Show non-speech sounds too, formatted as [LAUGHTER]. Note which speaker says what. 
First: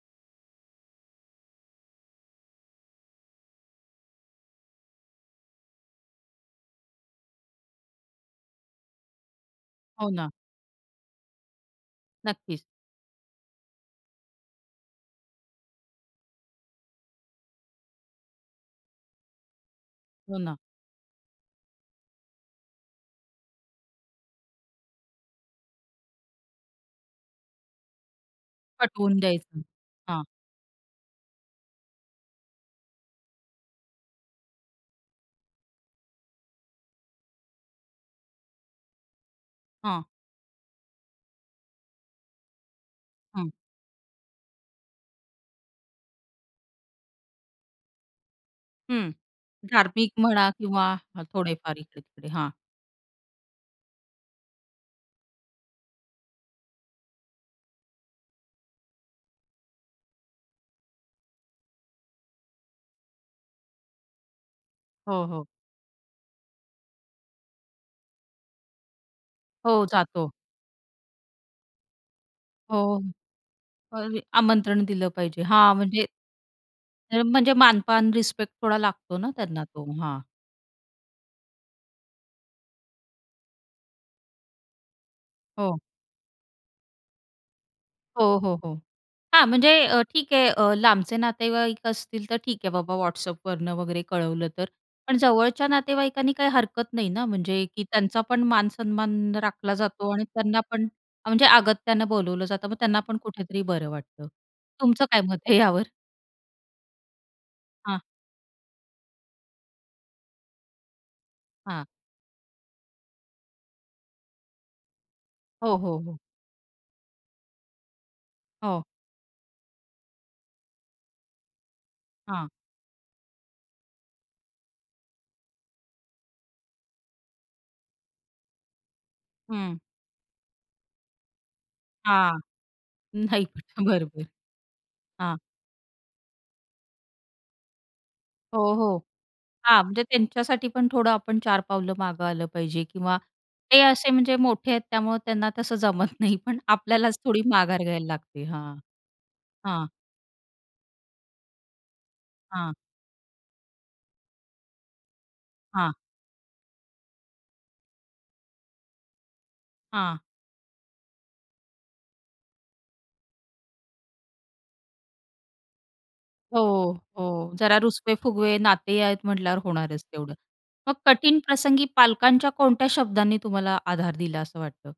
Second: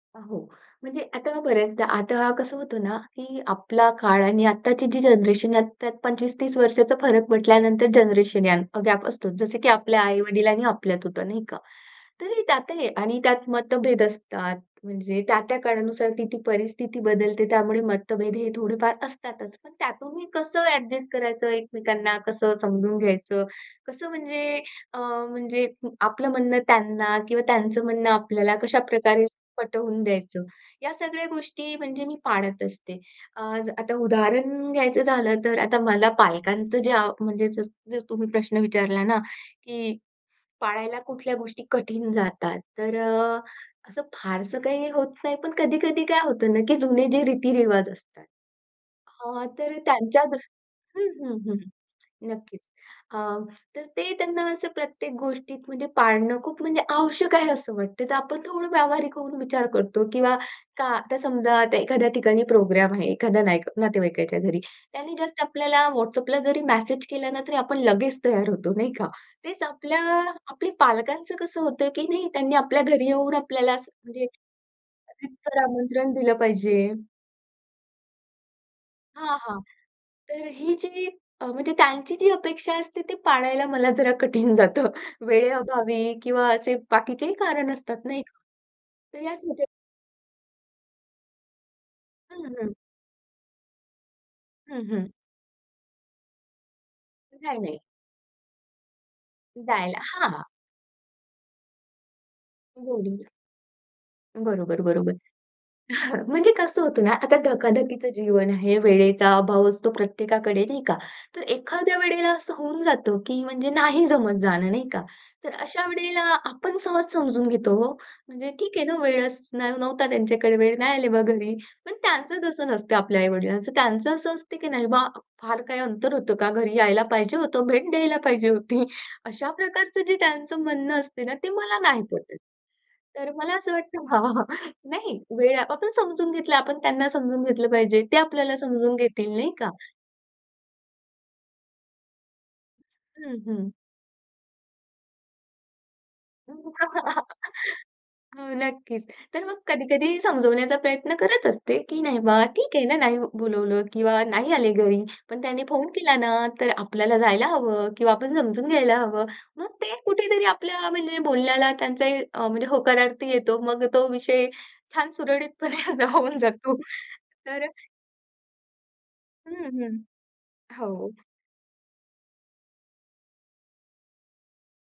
Speaker 1: अ, हो. म्हणजे आता बऱ्याचदा आता कसं होतं ना की आपला काळ आणि आत्ताची जी जनरेशन, ह्यात त्यात 25-30 वर्षांचा फरक म्हटल्यानंतर जनरेशन या अ, गॅप असतोच. जसं की आपल्या
Speaker 2: हो ना.
Speaker 1: आई-वडील आणि आपल्यात होतं, नाही का? तरी
Speaker 2: नक्कीच.
Speaker 1: त्यातही आणि त्यात मतभेद असतात. म्हणजे त्या-त्या काळानुसार ती-ती परिस्थिती बदलते, त्यामुळे मतभेद हे थोडेफार असतातच. पण त्यातून मी
Speaker 2: हो ना.
Speaker 1: कसं ॲडजस्ट करायचं, एकमेकांना कसं समजून घ्यायचं, कसं म्हणजे अ, म्हणजे आपलं म्हणणं त्यांना किंवा त्यांचं म्हणणं आपल्याला कशा
Speaker 2: पटवून
Speaker 1: प्रकारे
Speaker 2: द्यायचं.
Speaker 1: पटवून
Speaker 2: हां.
Speaker 1: द्यायचं, या सगळ्या गोष्टी म्हणजे मी पाळत असते. अ, आता उदाहरण घ्यायचं झालं तर आता मला पालकांचं जे अ, म्हणजे जर तुम्ही प्रश्न विचारला ना की
Speaker 2: हां.
Speaker 1: पाळायला कुठल्या गोष्टी कठीण जातात. तर अ,
Speaker 2: हं.
Speaker 1: असं फारसं काही होत नाही, पण कधी-कधी काय होतं ना की जुने जे रीतीरिवाज असतात,
Speaker 2: हं,
Speaker 1: अ, तर
Speaker 2: धार्मिक
Speaker 1: त्यांच्या
Speaker 2: म्हणा
Speaker 1: दृष्टी
Speaker 2: किंवा ह
Speaker 1: हं, हं, हं.
Speaker 2: थोडेफार इकडे-तिकडे. हां.
Speaker 1: नक्कीच. अ, तर ते त्यांना असं प्रत्येक गोष्टीत म्हणजे पाळणं खूप म्हणजे आवश्यक आहे असं वाटतं. तर आपण थोडं व्यावहारिक होऊन विचार करतो किंवा का आता समजा आता एखाद्या ठिकाणी प्रोग्राम आहे, एखाद्या नाईक नातेवाईकाच्या घरी. त्यांनी
Speaker 2: हो,
Speaker 1: जस्ट
Speaker 2: हो.
Speaker 1: आपल्याला WhatsAppला जरी मेसेज केला ना, तरी आपण लगेच तयार होतो, नाही का? तेच
Speaker 2: हो,
Speaker 1: आपल्या
Speaker 2: जातो.
Speaker 1: आपली पालकांचं कसं होतं की नाही, त्यांनी आपल्या
Speaker 2: हो.
Speaker 1: घरी येऊन आपल्याला असं
Speaker 2: अरे
Speaker 1: म्हणजे
Speaker 2: आमंत्रण दिलं पाहिजे,
Speaker 1: रीतसर
Speaker 2: हां. म्हणजे
Speaker 1: आमंत्रण दिलं पाहिजे.
Speaker 2: हे म्हणजे मानपान, रिस्पेक्ट थोडा लागतो ना
Speaker 1: हां, हां.
Speaker 2: त्यांना तो. हां.
Speaker 1: तर अ, ही जी अ, म्हणजे त्यांची जी अपेक्षा असते ती पाळायला मला जरा कठीण जातं.
Speaker 2: हो.
Speaker 1: वेळेअभावी किंवा असे बाकीचेही कारण असतात, नाही
Speaker 2: हो,
Speaker 1: का?
Speaker 2: हो, हो.
Speaker 1: तर या
Speaker 2: हां,
Speaker 1: छोट्या
Speaker 2: म्हणजे अ, ठीक आहे. अ, लांबचे नातेवाईक असतील तर
Speaker 1: हं,
Speaker 2: ठीक आहे
Speaker 1: हं.
Speaker 2: बाबा, WhatsAppवरनं वगैरे कळवलं तर.
Speaker 1: हं, हं.
Speaker 2: पण जवळच्या नातेवाईकांनी, काही हरकत नाही ना
Speaker 1: नाही,
Speaker 2: म्हणजे,
Speaker 1: नाही.
Speaker 2: की त्यांचा पण मानसन्मान राखला
Speaker 1: द्यायला
Speaker 2: जातो आणि
Speaker 1: हां.
Speaker 2: त्यांना पण अ म्हणजे अगत्यानं बोलावलं जातं. मग त्यांना पण
Speaker 1: बोलूद्या.
Speaker 2: कुठेतरी बरं वाटतं.
Speaker 1: बरोबर,
Speaker 2: तुमचं
Speaker 1: बरोबर.
Speaker 2: काय मत आहे यावर?
Speaker 1: [CHUCKLES] म्हणजे कसं होतं ना, आता
Speaker 2: हां.
Speaker 1: धकाधकीचं जीवन आहे. वेळेचा अभाव असतो प्रत्येकाकडे, नाही का? तर
Speaker 2: हां.
Speaker 1: एखाद्या वेळेला असं होऊन जातं की म्हणजे नाही जमत जाणं, नाही का? तर
Speaker 2: हो,
Speaker 1: अशा
Speaker 2: हो, हो.
Speaker 1: वेळेला आपण सहज समजून घेतो हो. म्हणजे ठीक
Speaker 2: हो.
Speaker 1: आहे ना, वेळच न नव्हता त्यांच्याकडे, वेळ नाही आले बा घरी. पण त्यांचं
Speaker 2: हां.
Speaker 1: तसं नसतं, आपल्या आई-वडिलांचं, त्यांचं असं असतं की "नाही बा, फार काही अंतर होतं का? घरी यायला पाहिजे होतं. भेट द्यायला पाहिजे होती." अशा
Speaker 2: हं.
Speaker 1: प्रकारचं जे त्यांचं म्हणणं असतं ना, ते मला नाही पटत.
Speaker 2: हां.
Speaker 1: तर
Speaker 2: नाही
Speaker 1: मला असं
Speaker 2: [UNINTELLIGIBLE]
Speaker 1: वाटतं हां,
Speaker 2: बरोबर.
Speaker 1: हां. नाही,
Speaker 2: हां.
Speaker 1: वेळ आपण समजून घेतलं, आपण त्यांना समजून घेतलं पाहिजे. ते आपल्याला
Speaker 2: हो,
Speaker 1: समजून
Speaker 2: हो.
Speaker 1: घेतील, नाही का?
Speaker 2: हां, म्हणजे त्यांच्यासाठी पण थोडं आपण चार पावलं मागे आलं पाहिजे किंवा
Speaker 1: हं, हं.
Speaker 2: ते असे म्हणजे मोठे आहेत त्यामुळं त्यांना तसं जमत नाही, पण आपल्यालाच
Speaker 1: [CHUCKLES]
Speaker 2: थोडी माघार घ्यायला लागते.
Speaker 1: हो
Speaker 2: हां,
Speaker 1: नक्कीच. तर मग
Speaker 2: हां.
Speaker 1: कधी-कधी समजवण्याचा प्रयत्न करत असते की "नाही बा,
Speaker 2: हां.
Speaker 1: ठीक आहे ना. नाही बोलावलं किंवा नाही आले घरी. पण त्यांनी फोन
Speaker 2: हां.
Speaker 1: केला ना? तर आपल्याला जायला हवं. किंवा आपण समजून घ्यायला हवं." मग ते
Speaker 2: हां.
Speaker 1: कुठेतरी आपल्या म्हणजे बोलण्याला त्यांचाही अ, म्हणजे होकारार्थी येतो. मग तो विषय छान सुरळीतपणे हा जा होऊन
Speaker 2: हो,
Speaker 1: जातो.
Speaker 2: हो.
Speaker 1: तर अ,
Speaker 2: जरा रुसवे-फुगवे नाते आहेत
Speaker 1: हं,
Speaker 2: म्हटल्यावर
Speaker 1: हं.
Speaker 2: होणारच तेवढं.
Speaker 1: हो.
Speaker 2: मग कठीण प्रसंगी पालकांच्या कोणत्या शब्दांनी तुम्हाला आधार दिला असं वाटतं?